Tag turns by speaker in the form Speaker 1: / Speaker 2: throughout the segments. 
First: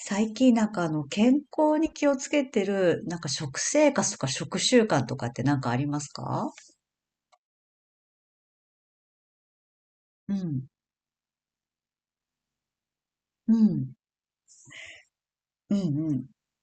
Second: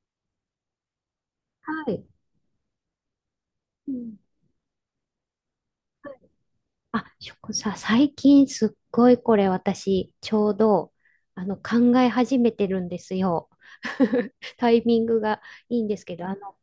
Speaker 1: 最近なんかあの健康に
Speaker 2: はい。
Speaker 1: 気をつけてるなんか食
Speaker 2: う
Speaker 1: 生活と
Speaker 2: ん。
Speaker 1: か食習慣とかってなんかありますか？
Speaker 2: あ、最近すっごいこれ私、
Speaker 1: う
Speaker 2: ちょう
Speaker 1: ん、
Speaker 2: ど、考え始めてるんですよ。
Speaker 1: うん、
Speaker 2: タイミングが
Speaker 1: うん、
Speaker 2: いいんです
Speaker 1: う
Speaker 2: け
Speaker 1: ん、
Speaker 2: ど、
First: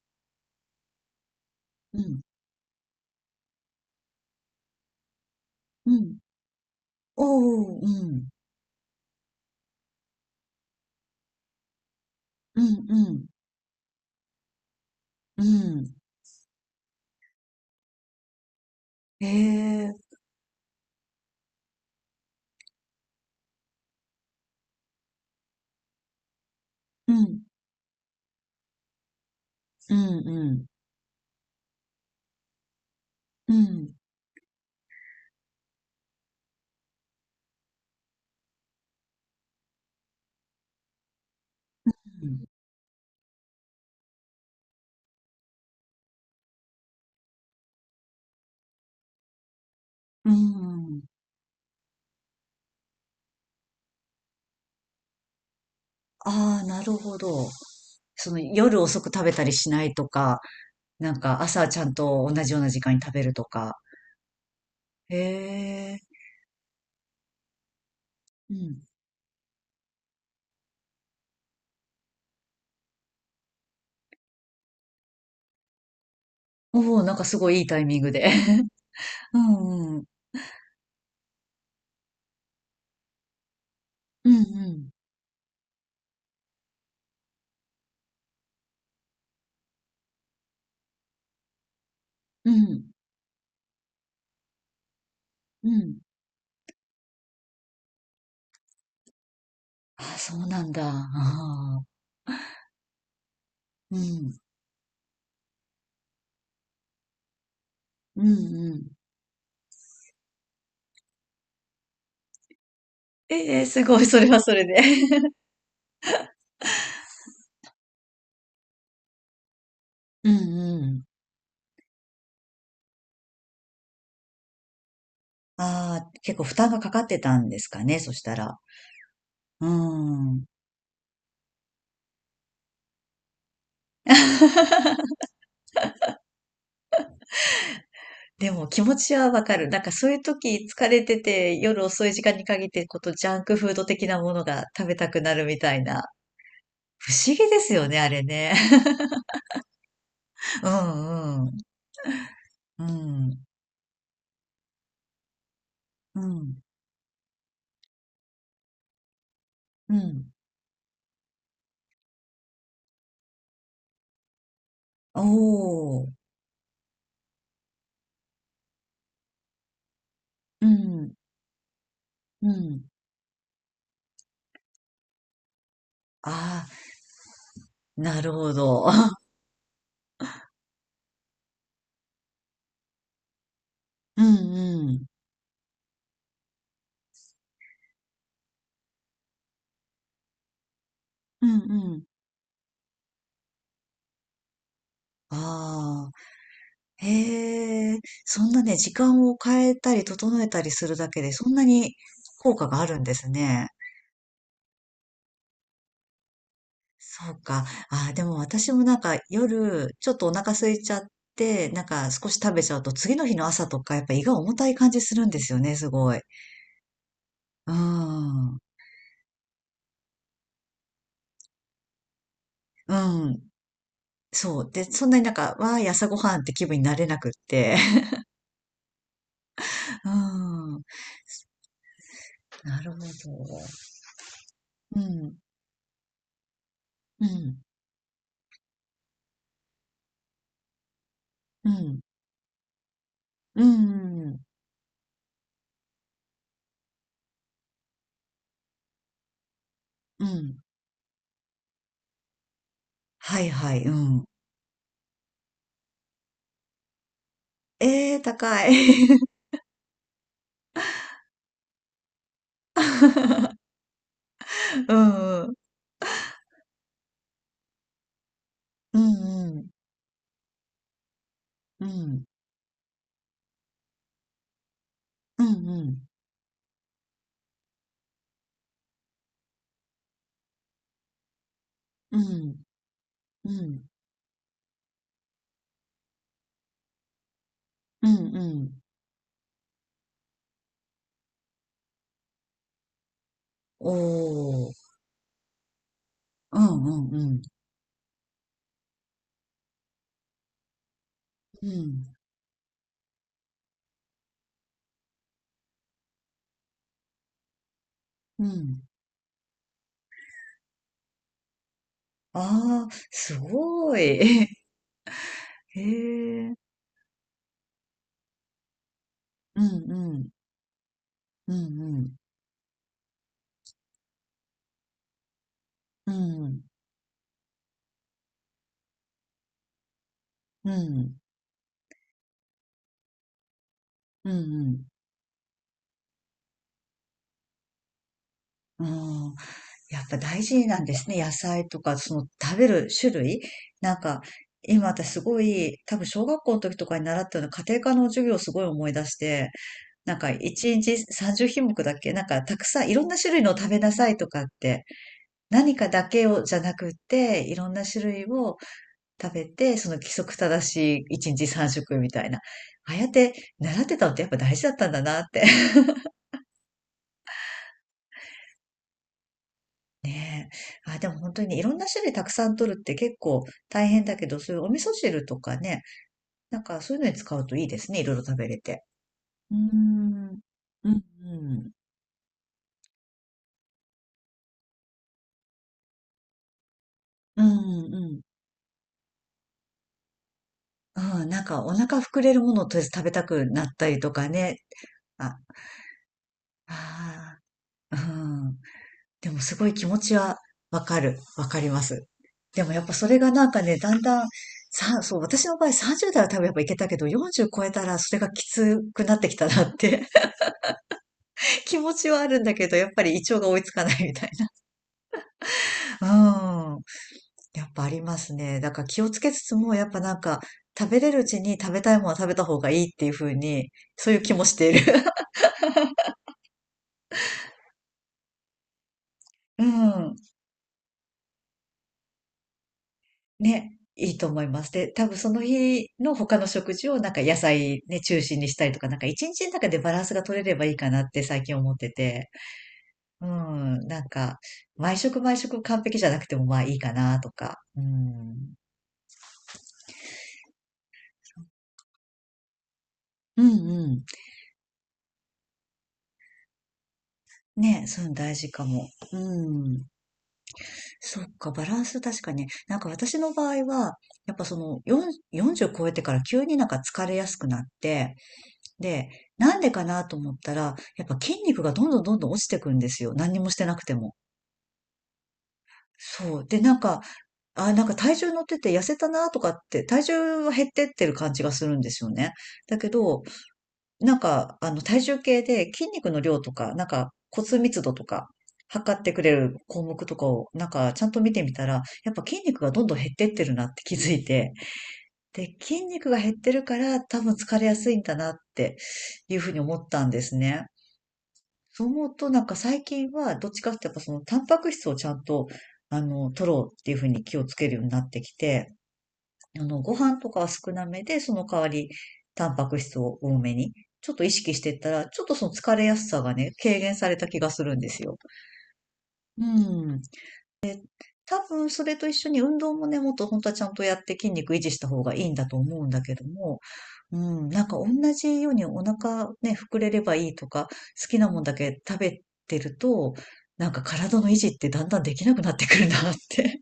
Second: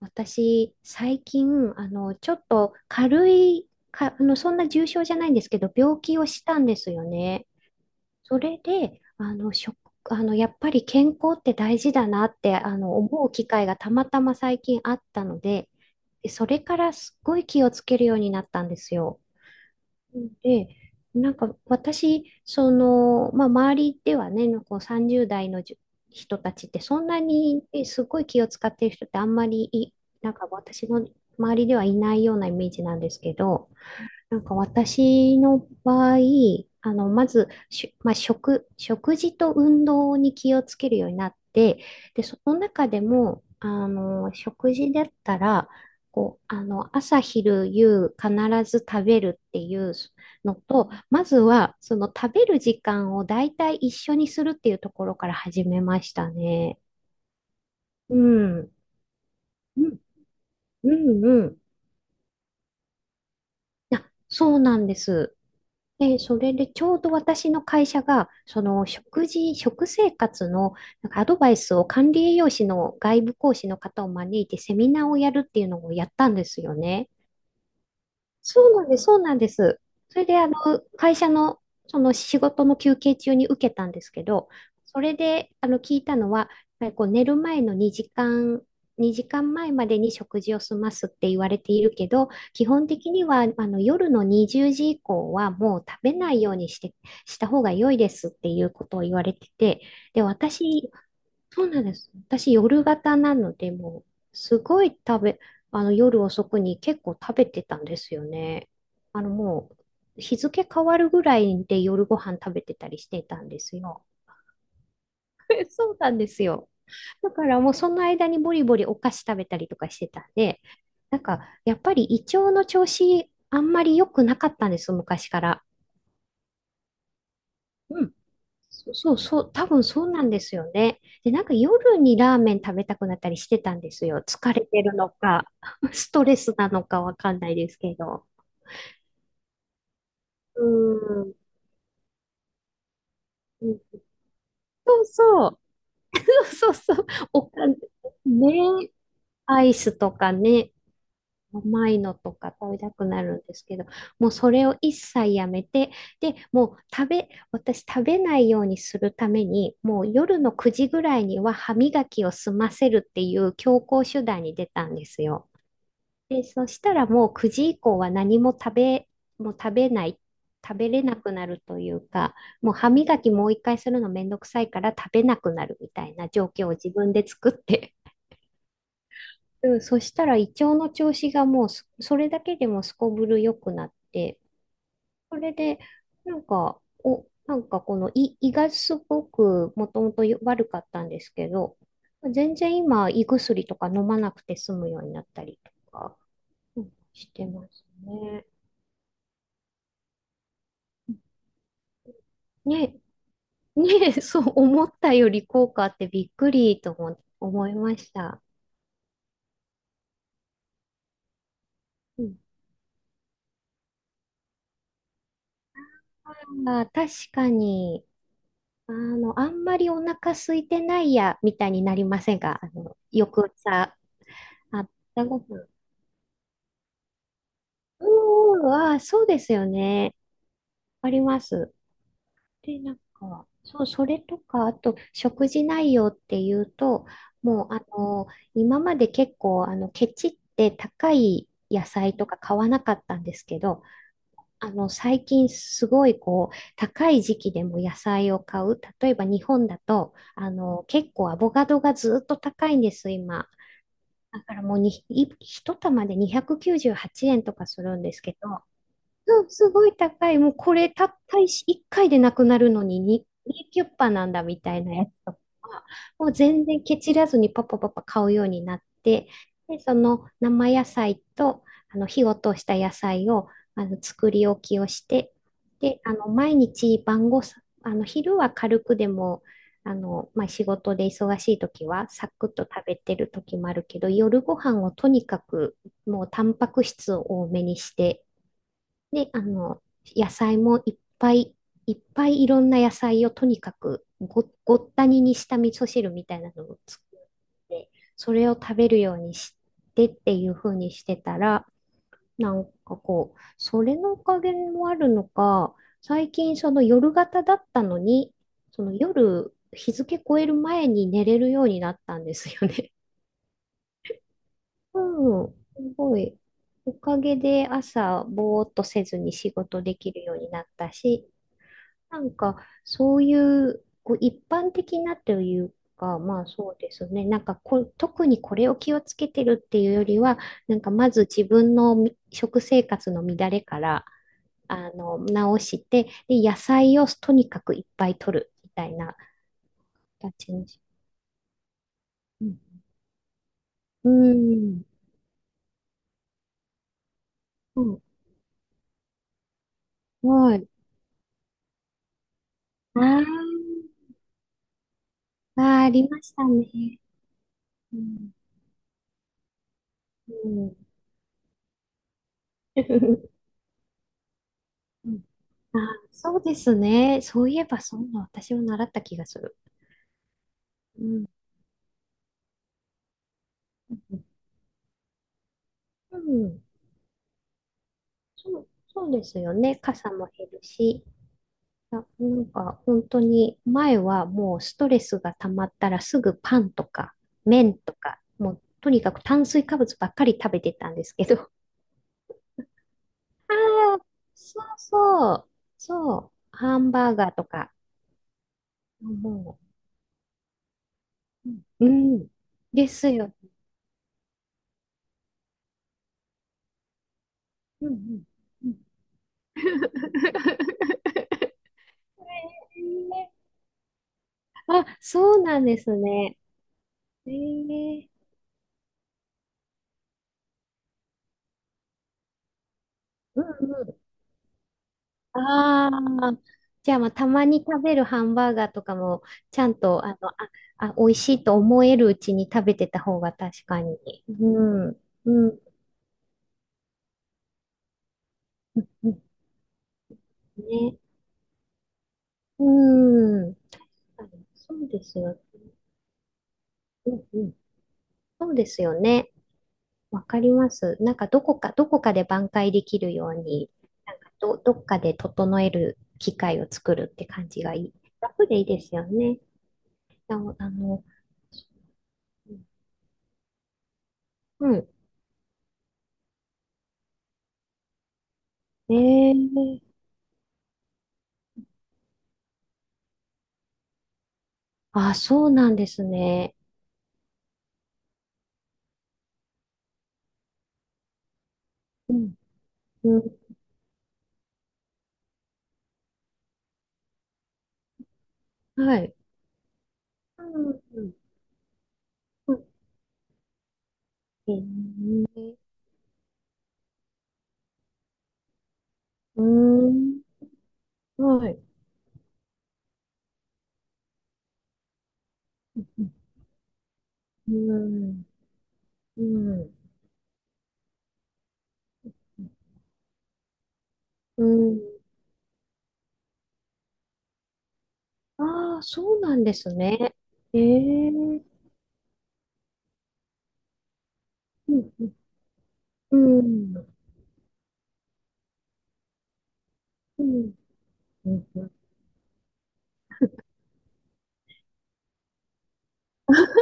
Speaker 2: 私、最近、
Speaker 1: うん、
Speaker 2: ちょっと軽い、か、あの、そんな重症じゃないんですけど、
Speaker 1: う
Speaker 2: 病
Speaker 1: ん。
Speaker 2: 気をしたんですよね。
Speaker 1: おー、うん、
Speaker 2: それで、あの、食、あの、やっぱり健康って大事だなって、
Speaker 1: うん、う
Speaker 2: 思
Speaker 1: ん、
Speaker 2: う機会がたまたま最近あったの
Speaker 1: う
Speaker 2: で、
Speaker 1: ん。
Speaker 2: でそれからすっごい気をつけるようになったんですよ。
Speaker 1: ええ、
Speaker 2: で、なんか私、その、まあ、周りではね、こう30代の人たちってそん
Speaker 1: う
Speaker 2: な
Speaker 1: ん、
Speaker 2: にすごい気を使ってる人ってあんまりい、
Speaker 1: うん、
Speaker 2: なん
Speaker 1: う
Speaker 2: か
Speaker 1: ん、
Speaker 2: 私の周りではいないようなイメージなんですけ
Speaker 1: う
Speaker 2: ど、
Speaker 1: ん、
Speaker 2: なんか私の場合、まず、しまあ、食、食事と運動に気をつけるようになって、で、
Speaker 1: う
Speaker 2: そ
Speaker 1: ん。
Speaker 2: の中でも、食事だったら、こう、朝、昼、夕、必ず食べるっていう
Speaker 1: う
Speaker 2: のと、
Speaker 1: ん、
Speaker 2: まずは、その食べる時間を大体一緒にするっていうところから始めました
Speaker 1: ああ、
Speaker 2: ね。
Speaker 1: なるほど。
Speaker 2: う
Speaker 1: その
Speaker 2: ん。
Speaker 1: 夜遅く食べたりし
Speaker 2: う
Speaker 1: ない
Speaker 2: ん、
Speaker 1: とか、
Speaker 2: う
Speaker 1: なん
Speaker 2: ん、
Speaker 1: か
Speaker 2: うん。
Speaker 1: 朝ちゃんと同じような時間に食べるとか。
Speaker 2: あ、そうなんで
Speaker 1: え
Speaker 2: す。
Speaker 1: え、
Speaker 2: で、それでちょうど私の会社が、
Speaker 1: う
Speaker 2: そ
Speaker 1: ん。
Speaker 2: の食事、食生活のなんかアドバイスを管理栄養士の外部講師の方を招いてセミナーをやるっていうのをやったんですよ
Speaker 1: おお、
Speaker 2: ね。
Speaker 1: なんかすごいいいタイミングで。
Speaker 2: そうなんです、そうな
Speaker 1: う
Speaker 2: んです。
Speaker 1: んうん。
Speaker 2: それで、あの、会社の、その仕事の休憩中に受けたんですけ
Speaker 1: うんう
Speaker 2: ど、
Speaker 1: ん。
Speaker 2: それで、聞いたのは、やっぱりこう寝る前の2時間前までに食事を済ますって言われているけど、
Speaker 1: う
Speaker 2: 基本
Speaker 1: ん。
Speaker 2: 的には、夜の20時以降は
Speaker 1: う
Speaker 2: もう食
Speaker 1: ん。
Speaker 2: べないようにした方が良いですっていうことを言われてて、
Speaker 1: あ、
Speaker 2: で、
Speaker 1: そうなんだ。
Speaker 2: 私、
Speaker 1: あ
Speaker 2: そうな
Speaker 1: あ。
Speaker 2: んです。私、夜型なので、
Speaker 1: う
Speaker 2: もう、
Speaker 1: ん。
Speaker 2: すごい食べ、あの、夜遅くに結構食べてたんです
Speaker 1: う
Speaker 2: よ
Speaker 1: ん
Speaker 2: ね。
Speaker 1: うん。
Speaker 2: もう、日付変わるぐらいで夜ご飯食べてたりしてたんで
Speaker 1: ええ、
Speaker 2: す
Speaker 1: すごい、
Speaker 2: よ。
Speaker 1: それはそれで。
Speaker 2: そうなんですよ。だからもう、その間にボリボリお菓子食べたりとかしてたん
Speaker 1: うん
Speaker 2: で、
Speaker 1: うん。
Speaker 2: なんか、やっぱり胃腸の調子、あんまり良くなかったんです、昔から。
Speaker 1: ああ、結構負担がかかってたんですかね、
Speaker 2: う
Speaker 1: そ
Speaker 2: ん。
Speaker 1: したら。
Speaker 2: そうそう、
Speaker 1: う
Speaker 2: 多分そうなんで
Speaker 1: ん。
Speaker 2: すよね。で、なんか夜にラーメン食べたくなったりしてたんですよ。疲れてるのか、ストレスなのかわかんないですけど。
Speaker 1: でも気持ちはわかる。なんかそういう
Speaker 2: う
Speaker 1: 時疲れて
Speaker 2: ん。
Speaker 1: て、夜遅い時間に限ってことジャンク
Speaker 2: う
Speaker 1: フー
Speaker 2: ん
Speaker 1: ド的なものが食べ
Speaker 2: そう
Speaker 1: たくなる
Speaker 2: そ
Speaker 1: み
Speaker 2: う。
Speaker 1: たいな。
Speaker 2: そうそうそう。
Speaker 1: 不思
Speaker 2: お
Speaker 1: 議で
Speaker 2: か
Speaker 1: す
Speaker 2: ね、
Speaker 1: よね、あれね。
Speaker 2: アイスとか
Speaker 1: う
Speaker 2: ね、
Speaker 1: んうん。
Speaker 2: 甘いのとか食べ
Speaker 1: う
Speaker 2: たくなるん
Speaker 1: ん。
Speaker 2: ですけど、もうそれを一切やめて、
Speaker 1: う
Speaker 2: で、
Speaker 1: ん。
Speaker 2: もう食べ、私食べないようにするために、
Speaker 1: う
Speaker 2: もう
Speaker 1: ん。
Speaker 2: 夜の9時ぐらいには歯磨きを済ませるっていう強行手段に出たんで
Speaker 1: お
Speaker 2: すよ。
Speaker 1: お。
Speaker 2: で、そしたらもう9時以降は何も食べ、もう食べない、
Speaker 1: う
Speaker 2: 食べれ
Speaker 1: ん。
Speaker 2: なくなるというか、
Speaker 1: う
Speaker 2: もう
Speaker 1: ん。
Speaker 2: 歯磨きもう一回するのめんどくさいから食べなくなるみたいな状況を
Speaker 1: あ
Speaker 2: 自分で作っ
Speaker 1: あ、
Speaker 2: て
Speaker 1: なるほど。
Speaker 2: うん、そしたら胃腸の調子がもうすそれだけでもすこぶる良くなっ
Speaker 1: う
Speaker 2: て、
Speaker 1: んうん。
Speaker 2: それで、なんか、なんかこの胃がすごくもともと悪かったんです
Speaker 1: う
Speaker 2: け
Speaker 1: んう
Speaker 2: ど、
Speaker 1: ん。
Speaker 2: 全然今胃薬とか飲まなくて済むようになったりと
Speaker 1: あ
Speaker 2: か、うん
Speaker 1: あ、
Speaker 2: してます
Speaker 1: へえ、そ
Speaker 2: ね。
Speaker 1: んなね、時間を変えたり整えたりするだけで、そんなに効果があ
Speaker 2: ね、
Speaker 1: るんですね。
Speaker 2: ね、そう思ったより効果あってびっくりとも
Speaker 1: そうか。
Speaker 2: 思いま
Speaker 1: ああ、
Speaker 2: し
Speaker 1: でも
Speaker 2: た。
Speaker 1: 私もなんか夜、ちょっとお腹空いちゃって、なんか
Speaker 2: う
Speaker 1: 少
Speaker 2: ん、
Speaker 1: し食べちゃうと、次の日の朝とか、やっぱ胃が重たい感じするんですよね、すごい。
Speaker 2: あー、確か
Speaker 1: う
Speaker 2: に。
Speaker 1: ん。
Speaker 2: あんまりお腹空いてないや、みたいになりませんか？
Speaker 1: うん。
Speaker 2: 翌朝、
Speaker 1: そう。
Speaker 2: あ
Speaker 1: で、
Speaker 2: っ
Speaker 1: そんなに
Speaker 2: た
Speaker 1: なん
Speaker 2: ご
Speaker 1: か、
Speaker 2: 飯。
Speaker 1: わあ、朝ごはんって気分になれなくって。
Speaker 2: うーん、あー、そうですよ
Speaker 1: う
Speaker 2: ね。
Speaker 1: ん。
Speaker 2: あります。で、
Speaker 1: なる
Speaker 2: なん
Speaker 1: ほど。
Speaker 2: か、そう、それとか、あと、
Speaker 1: うん、
Speaker 2: 食事内容っていうと、
Speaker 1: うん、
Speaker 2: もう、今まで結構、ケチって高い
Speaker 1: う
Speaker 2: 野
Speaker 1: ん、
Speaker 2: 菜とか買わなかったんですけ
Speaker 1: う
Speaker 2: ど、
Speaker 1: ん、うん、
Speaker 2: 最近すごいこう、高い時期でも野菜を買う。例えば日本だと、
Speaker 1: うん。
Speaker 2: 結構アボカドがずっと高いんです、
Speaker 1: は
Speaker 2: 今。
Speaker 1: いはい、うん。
Speaker 2: だからもう一玉で298円とかするんで
Speaker 1: ええ、
Speaker 2: すけど、
Speaker 1: 高い。
Speaker 2: うん、すごい高い。もうこれたった1回でなくなるのに2キュッパなんだみたい
Speaker 1: う
Speaker 2: なやつと
Speaker 1: ん、うん、
Speaker 2: か、もう全然ケチらずにパパパパ買うようになっ
Speaker 1: う
Speaker 2: て、
Speaker 1: ん、
Speaker 2: で、その生野菜と、
Speaker 1: うん、
Speaker 2: 火を通した野菜を、作り置きをして、
Speaker 1: う
Speaker 2: で、
Speaker 1: ん、
Speaker 2: あの、毎日晩ごさ、あの、昼は軽くでも、まあ、仕事で忙しい時は
Speaker 1: う
Speaker 2: サクッ
Speaker 1: ん、
Speaker 2: と食べてる
Speaker 1: う
Speaker 2: 時
Speaker 1: ん、う
Speaker 2: もあ
Speaker 1: ん、
Speaker 2: るけど、夜ご飯をとにかくもうタンパク質を多めにし
Speaker 1: う
Speaker 2: て、
Speaker 1: ん、うん。
Speaker 2: で、野菜もいっぱいいっぱいいろんな野菜をとにか
Speaker 1: お
Speaker 2: く
Speaker 1: ー、
Speaker 2: ごったににした味噌汁みたいな
Speaker 1: う
Speaker 2: のを
Speaker 1: ん、う
Speaker 2: 作
Speaker 1: ん、
Speaker 2: っ
Speaker 1: うん、
Speaker 2: て、それを食べるようにしてっていう風にしてたら、
Speaker 1: うん、
Speaker 2: なんかこう、それのおかげもあるのか、最近その夜型だったのに、
Speaker 1: うん。
Speaker 2: その夜日付超える前に寝れるようになったんですよ
Speaker 1: ああ、
Speaker 2: ね。
Speaker 1: すごい。
Speaker 2: うん、
Speaker 1: へ
Speaker 2: すごい。
Speaker 1: え、
Speaker 2: おかげで朝、ぼーっとせずに仕
Speaker 1: う
Speaker 2: 事
Speaker 1: ん、
Speaker 2: でき
Speaker 1: う
Speaker 2: る
Speaker 1: ん、
Speaker 2: ようになったし、
Speaker 1: うん、うん、
Speaker 2: なんか、そういう、こう一般的なという
Speaker 1: う
Speaker 2: か、まあ
Speaker 1: ん、
Speaker 2: そうですね。なんかこ、特にこれを気をつけてるっていうよりは、
Speaker 1: う
Speaker 2: なんかま
Speaker 1: ん、
Speaker 2: ず自分のみ食生活の乱れから、
Speaker 1: うん、うん。
Speaker 2: 直して、で、野菜をとにかくいっぱい取るみ
Speaker 1: あ
Speaker 2: たいな
Speaker 1: あ。やっぱ大
Speaker 2: 形
Speaker 1: 事
Speaker 2: にし。
Speaker 1: なんですね。野菜とか、その
Speaker 2: う
Speaker 1: 食べ
Speaker 2: ん。
Speaker 1: る種類。なん
Speaker 2: う
Speaker 1: か、
Speaker 2: ん。
Speaker 1: 今私すごい、多分小学校の時とかに習ったような家
Speaker 2: う
Speaker 1: 庭科
Speaker 2: ん。
Speaker 1: の授業をすごい思い出して、なんか
Speaker 2: はい。
Speaker 1: 1日30品目だっけなんかたくさんい
Speaker 2: あ
Speaker 1: ろんな種類のを食べ
Speaker 2: ー
Speaker 1: なさいとかって、
Speaker 2: あ
Speaker 1: 何
Speaker 2: ー、あ
Speaker 1: かだ
Speaker 2: りま
Speaker 1: け
Speaker 2: し
Speaker 1: を
Speaker 2: た
Speaker 1: じゃなくっ
Speaker 2: ね。
Speaker 1: て、いろんな
Speaker 2: う
Speaker 1: 種類
Speaker 2: ん。
Speaker 1: を食べて、その規則
Speaker 2: う
Speaker 1: 正
Speaker 2: ん。
Speaker 1: しい1日3食みたいな。ああやって 習ってたのってやっぱ大事だったんだ
Speaker 2: う
Speaker 1: なっ
Speaker 2: ん。
Speaker 1: て。
Speaker 2: あー、そうですね。そういえば、そんな私も習った気がする。
Speaker 1: ねえ。あ、
Speaker 2: う
Speaker 1: でも
Speaker 2: ん。
Speaker 1: 本当にいろんな種類たくさん取るって結構大
Speaker 2: う
Speaker 1: 変だ
Speaker 2: ん。
Speaker 1: けど、そういうお味噌汁とかね、
Speaker 2: う
Speaker 1: な
Speaker 2: ん
Speaker 1: んかそういうのに使うといいですね。いろいろ食べれ
Speaker 2: そう、
Speaker 1: て。
Speaker 2: そうですよ
Speaker 1: うー
Speaker 2: ね。傘も
Speaker 1: ん。
Speaker 2: 減る
Speaker 1: うん、
Speaker 2: し。
Speaker 1: うん。
Speaker 2: あ、なんか、本当に、前はもうストレスが溜まったらすぐパンとか、
Speaker 1: う
Speaker 2: 麺と
Speaker 1: ん、うん。
Speaker 2: か、もう、とにかく炭水化物ばっかり食べてたんです
Speaker 1: う
Speaker 2: け
Speaker 1: ん、なん
Speaker 2: ど。
Speaker 1: かお腹膨れるものをとりあえず食べたく
Speaker 2: あ
Speaker 1: なった
Speaker 2: あ、
Speaker 1: りとかね。
Speaker 2: そうそ
Speaker 1: あ、
Speaker 2: う。そう。ハンバーガー
Speaker 1: あ
Speaker 2: とか。
Speaker 1: あ、うん。でもす
Speaker 2: も
Speaker 1: ごい気持ちはわかる。わ
Speaker 2: う、
Speaker 1: かりま
Speaker 2: う
Speaker 1: す。
Speaker 2: ん。うん
Speaker 1: でもやっ
Speaker 2: で
Speaker 1: ぱそ
Speaker 2: す
Speaker 1: れが
Speaker 2: よ。
Speaker 1: なんかね、だんだん、そう、私の場合30代は多分やっぱいけたけど、40超えた
Speaker 2: う
Speaker 1: らそれ
Speaker 2: ん
Speaker 1: がき
Speaker 2: うん。
Speaker 1: つくなってきたなって
Speaker 2: え
Speaker 1: 気持ちはあるんだけど、やっぱり胃腸が
Speaker 2: ー
Speaker 1: 追いつかないみたい
Speaker 2: あ、そうなんですね。
Speaker 1: な。うん。
Speaker 2: え
Speaker 1: やっぱあり
Speaker 2: ー
Speaker 1: ますね。だから気をつけつつも、やっぱなんか、食べれるうちに食べたいものは食べた方がいいっていう風
Speaker 2: うん
Speaker 1: に、
Speaker 2: うん。
Speaker 1: そういう気もしている。
Speaker 2: ああ。じゃあ、まあ、たまに食べるハンバーガーとかも、ち
Speaker 1: う
Speaker 2: ゃんと、
Speaker 1: ん。
Speaker 2: 美味しいと思えるうちに食べてた方が 確
Speaker 1: ね。
Speaker 2: かに。
Speaker 1: いいと思
Speaker 2: う
Speaker 1: います。で、
Speaker 2: ん。
Speaker 1: 多分その
Speaker 2: うん。
Speaker 1: 日の他の食事をなんか野菜ね、中心にしたりと
Speaker 2: う
Speaker 1: か、なんか一
Speaker 2: ん
Speaker 1: 日の中でバランスが取れればいいか
Speaker 2: ね。
Speaker 1: なって最近思ってて。う
Speaker 2: うん。
Speaker 1: ん。なん
Speaker 2: あ
Speaker 1: か、
Speaker 2: そう
Speaker 1: 毎
Speaker 2: です
Speaker 1: 食毎
Speaker 2: よ。
Speaker 1: 食完璧じゃなくてもまあいいか
Speaker 2: う
Speaker 1: な
Speaker 2: ん
Speaker 1: と
Speaker 2: うん。
Speaker 1: か。う
Speaker 2: そ
Speaker 1: ん。
Speaker 2: うですよね。わかります。なんかどこかで挽回できるよう
Speaker 1: うん
Speaker 2: に、
Speaker 1: うん。
Speaker 2: なんかどっかで整える機会を作るって感じが
Speaker 1: ね、
Speaker 2: いい。
Speaker 1: そういうの大
Speaker 2: 楽
Speaker 1: 事
Speaker 2: でい
Speaker 1: か
Speaker 2: いで
Speaker 1: も。
Speaker 2: すよ
Speaker 1: う
Speaker 2: ね。
Speaker 1: ん。
Speaker 2: あの、あの、
Speaker 1: そっか、バランス確かに。なんか私の場合は、やっぱそ
Speaker 2: う
Speaker 1: の
Speaker 2: ん。
Speaker 1: 4、40超えてから急になんか疲れやすくなって、
Speaker 2: え
Speaker 1: で、
Speaker 2: え
Speaker 1: なんで
Speaker 2: ー
Speaker 1: かなと思ったら、やっぱ筋肉がどんどんどんどん落ちてくんですよ。何にもしてなくても。
Speaker 2: あ、そうなんです
Speaker 1: そう。
Speaker 2: ね。
Speaker 1: で、なんか、あ、なんか体重乗ってて痩せたなとかって、体重は減ってってる感じがするんですよ
Speaker 2: う
Speaker 1: ね。
Speaker 2: ん、
Speaker 1: だけ
Speaker 2: う
Speaker 1: ど、
Speaker 2: ん、
Speaker 1: なんか、あの、体重計で筋肉の量とか、なんか骨密度とか、
Speaker 2: は
Speaker 1: 測って
Speaker 2: い。
Speaker 1: くれる項目とか
Speaker 2: う
Speaker 1: を、な
Speaker 2: ん、
Speaker 1: んか、ち
Speaker 2: う
Speaker 1: ゃん
Speaker 2: ん、
Speaker 1: と見てみたら、やっぱ筋
Speaker 2: う
Speaker 1: 肉
Speaker 2: ん。
Speaker 1: がどんどん減ってってるなって気づいて、
Speaker 2: え
Speaker 1: で、
Speaker 2: ー
Speaker 1: 筋肉が減ってるから、多分疲れやすいんだなっていう
Speaker 2: うー
Speaker 1: ふうに思ったん
Speaker 2: ん、
Speaker 1: ですね。
Speaker 2: はい。
Speaker 1: そう思うと、なんか最近は、どっちかっていうと、やっぱその、タンパク質をちゃんと、
Speaker 2: う
Speaker 1: あ
Speaker 2: ん、
Speaker 1: の、取ろうっていうふうに気をつけるようになってきて、
Speaker 2: う
Speaker 1: あ
Speaker 2: ん、
Speaker 1: の、ご飯とかは少なめで、その代わり、タンパク質を多めに、ちょっと意
Speaker 2: う
Speaker 1: 識していっ
Speaker 2: ん。
Speaker 1: たら、ちょっとその疲れやすさがね、軽減された気がするんですよ。
Speaker 2: ああー、そうな
Speaker 1: う
Speaker 2: んです
Speaker 1: ん。
Speaker 2: ね。ええう
Speaker 1: 多
Speaker 2: ん、
Speaker 1: 分、それと一緒に運動もね、もっと本当はちゃんとやって筋肉維持した方がいいんだと思うんだけ
Speaker 2: う
Speaker 1: ども、
Speaker 2: ん、
Speaker 1: うん、なんか同じようにお腹ね、膨れれば
Speaker 2: う
Speaker 1: いいと
Speaker 2: ん。
Speaker 1: か、好き
Speaker 2: う
Speaker 1: なもん
Speaker 2: ん
Speaker 1: だ
Speaker 2: うん、
Speaker 1: け食べてると、なんか体の維持ってだんだんできなくなってくるなって、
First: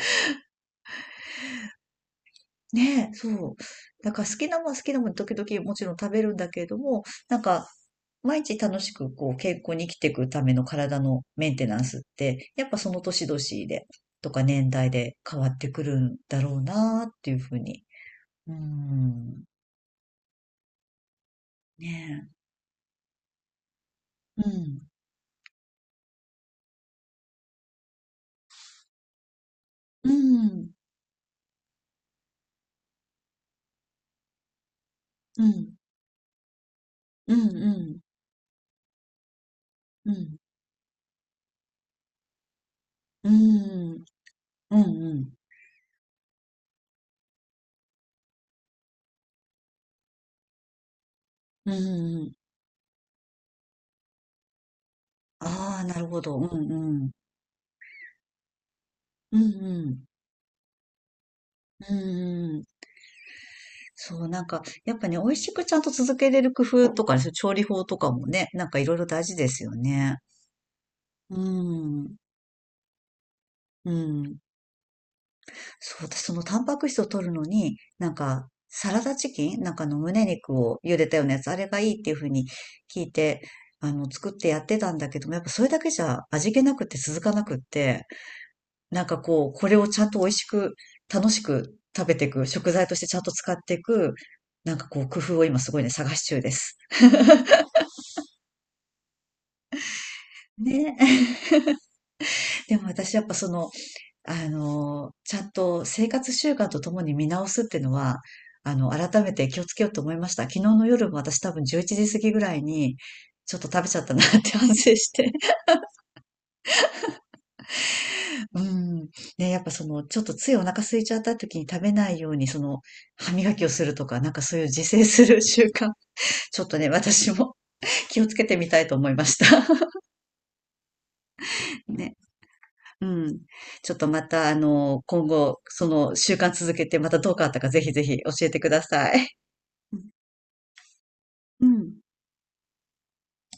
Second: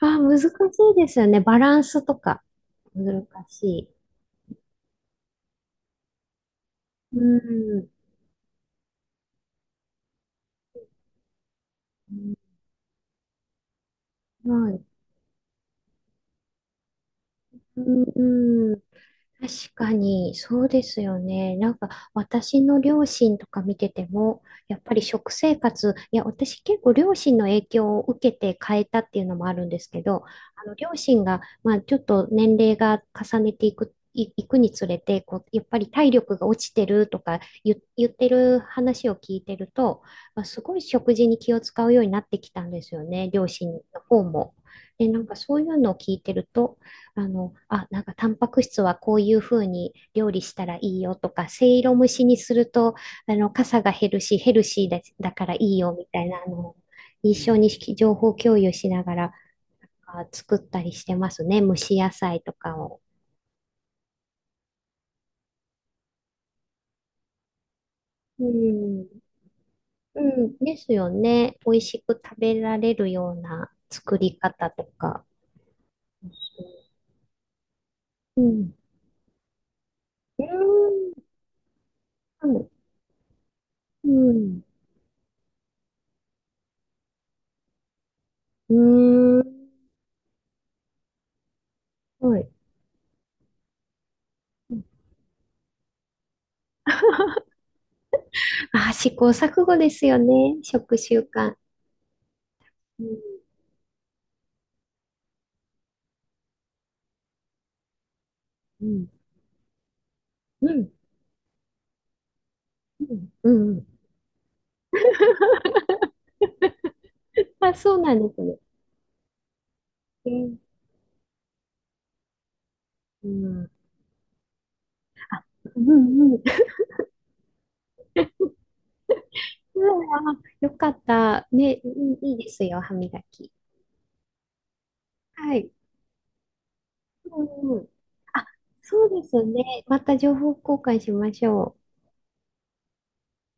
Speaker 2: あー、難しいですよね。バランスとか
Speaker 1: ねえ、
Speaker 2: 難
Speaker 1: そう。
Speaker 2: しい。
Speaker 1: だから好きなもん好きなもん時々もちろん食べるんだけれども、
Speaker 2: う
Speaker 1: なんか
Speaker 2: ん。
Speaker 1: 毎日楽しくこう健康に生きていくための体のメンテナンスって、やっぱその年々でとか年
Speaker 2: はい。
Speaker 1: 代で変わってくるんだろうなっていうふう
Speaker 2: う
Speaker 1: に。うー
Speaker 2: ん、うん。
Speaker 1: ん。
Speaker 2: 確かに、そうですよね。なんか、
Speaker 1: ね
Speaker 2: 私の両親とか見てて
Speaker 1: え。
Speaker 2: も、
Speaker 1: う
Speaker 2: やっ
Speaker 1: ん。
Speaker 2: ぱり食生活、いや、私結構両親の影響を受けて変えたっていうのもあるんですけ
Speaker 1: う
Speaker 2: ど、
Speaker 1: ん。
Speaker 2: 両親が、まあ、ちょっと年齢が重ねていく、い、いくにつれて、こ
Speaker 1: う
Speaker 2: う、やっ
Speaker 1: ん。
Speaker 2: ぱり体力が落ちてると
Speaker 1: う
Speaker 2: か
Speaker 1: ん。うん。
Speaker 2: 言ってる話を聞いてると、
Speaker 1: うん。
Speaker 2: まあ、すごい食事に気を使うようになってきたんですよね、
Speaker 1: う
Speaker 2: 両親の
Speaker 1: ん。
Speaker 2: 方も。
Speaker 1: うん。
Speaker 2: で、
Speaker 1: う
Speaker 2: なん
Speaker 1: ん。
Speaker 2: かそういうのを聞いてると、なんかタンパク質はこういうふうに料理したらいいよとか、せ
Speaker 1: う
Speaker 2: いろ蒸し
Speaker 1: ん。
Speaker 2: にすると、かさが減るし、ヘルシーだ、だからいい
Speaker 1: ああ、
Speaker 2: よ
Speaker 1: なる
Speaker 2: み
Speaker 1: ほ
Speaker 2: たい
Speaker 1: ど。
Speaker 2: な、
Speaker 1: うん。うん。
Speaker 2: 一緒に情報共有しながら
Speaker 1: うん。
Speaker 2: 作ったりしてますね。蒸
Speaker 1: うん。
Speaker 2: し野菜と
Speaker 1: うん。
Speaker 2: かを。
Speaker 1: そう、なんか、やっぱね、美味しくちゃんと続けれる工夫とかね、そう調理法とかも
Speaker 2: う
Speaker 1: ね、なんかいろいろ
Speaker 2: ん。
Speaker 1: 大事ですよね。
Speaker 2: うん。ですよ
Speaker 1: う
Speaker 2: ね。美味しく
Speaker 1: ん。
Speaker 2: 食べられるような
Speaker 1: う
Speaker 2: 作り
Speaker 1: ん。
Speaker 2: 方とか。
Speaker 1: そう、私そのタンパク質を取るのに、なん
Speaker 2: う
Speaker 1: か、
Speaker 2: ん。
Speaker 1: サラダチキンなんかあの胸
Speaker 2: うー
Speaker 1: 肉を茹でた
Speaker 2: ん。
Speaker 1: ようなやつ、あれがいいっていうふうに聞いて、あ
Speaker 2: う
Speaker 1: の、作ってや
Speaker 2: ん。
Speaker 1: ってたんだけども、やっぱそれだけじゃ味気なくて続かなくって、
Speaker 2: うー
Speaker 1: なんか
Speaker 2: ん。うー
Speaker 1: こう、
Speaker 2: ん。
Speaker 1: これをちゃんと美味しく、楽しく食べてい
Speaker 2: は
Speaker 1: く、
Speaker 2: い。
Speaker 1: 食材としてちゃんと使っていく、なんかこう、工夫を今すごいね、探し中です。
Speaker 2: あ、試行錯誤ですよね。食習
Speaker 1: ね。
Speaker 2: 慣。
Speaker 1: でも
Speaker 2: う
Speaker 1: 私やっぱ
Speaker 2: ん、
Speaker 1: その、あの、ちゃんと生活習慣とともに見直すっていうのは、あ
Speaker 2: う
Speaker 1: の、
Speaker 2: ん、
Speaker 1: 改めて気をつけようと思いました。昨日
Speaker 2: う
Speaker 1: の
Speaker 2: ん、
Speaker 1: 夜も私多分11時過ぎぐらいに、
Speaker 2: うん。
Speaker 1: ちょっと
Speaker 2: う
Speaker 1: 食べち
Speaker 2: ん
Speaker 1: ゃったなって 反省して。
Speaker 2: まあ、そうなんです ね。
Speaker 1: うん。ね、やっぱその、ちょっとついお腹空いちゃった時に食べないように、その、
Speaker 2: う
Speaker 1: 歯磨きを
Speaker 2: ん。
Speaker 1: するとか、なんかそういう自制する
Speaker 2: あ、
Speaker 1: 習
Speaker 2: う
Speaker 1: 慣、
Speaker 2: ん、うん。
Speaker 1: ちょっとね、私も 気をつけてみたいと思いました。
Speaker 2: うんあ、よかった。ね、う
Speaker 1: ね。
Speaker 2: んいいですよ、歯
Speaker 1: う
Speaker 2: 磨
Speaker 1: ん。
Speaker 2: き。
Speaker 1: ちょっとまた、あの、今
Speaker 2: は
Speaker 1: 後、
Speaker 2: い。
Speaker 1: その習慣続けて、またどう
Speaker 2: う
Speaker 1: 変わったか、
Speaker 2: ん、
Speaker 1: ぜ
Speaker 2: うん。
Speaker 1: ひぜひ教
Speaker 2: あ、
Speaker 1: えてくだ
Speaker 2: そう
Speaker 1: さ
Speaker 2: で
Speaker 1: い。
Speaker 2: すね。また情報交換しまし
Speaker 1: う
Speaker 2: ょう。
Speaker 1: ん。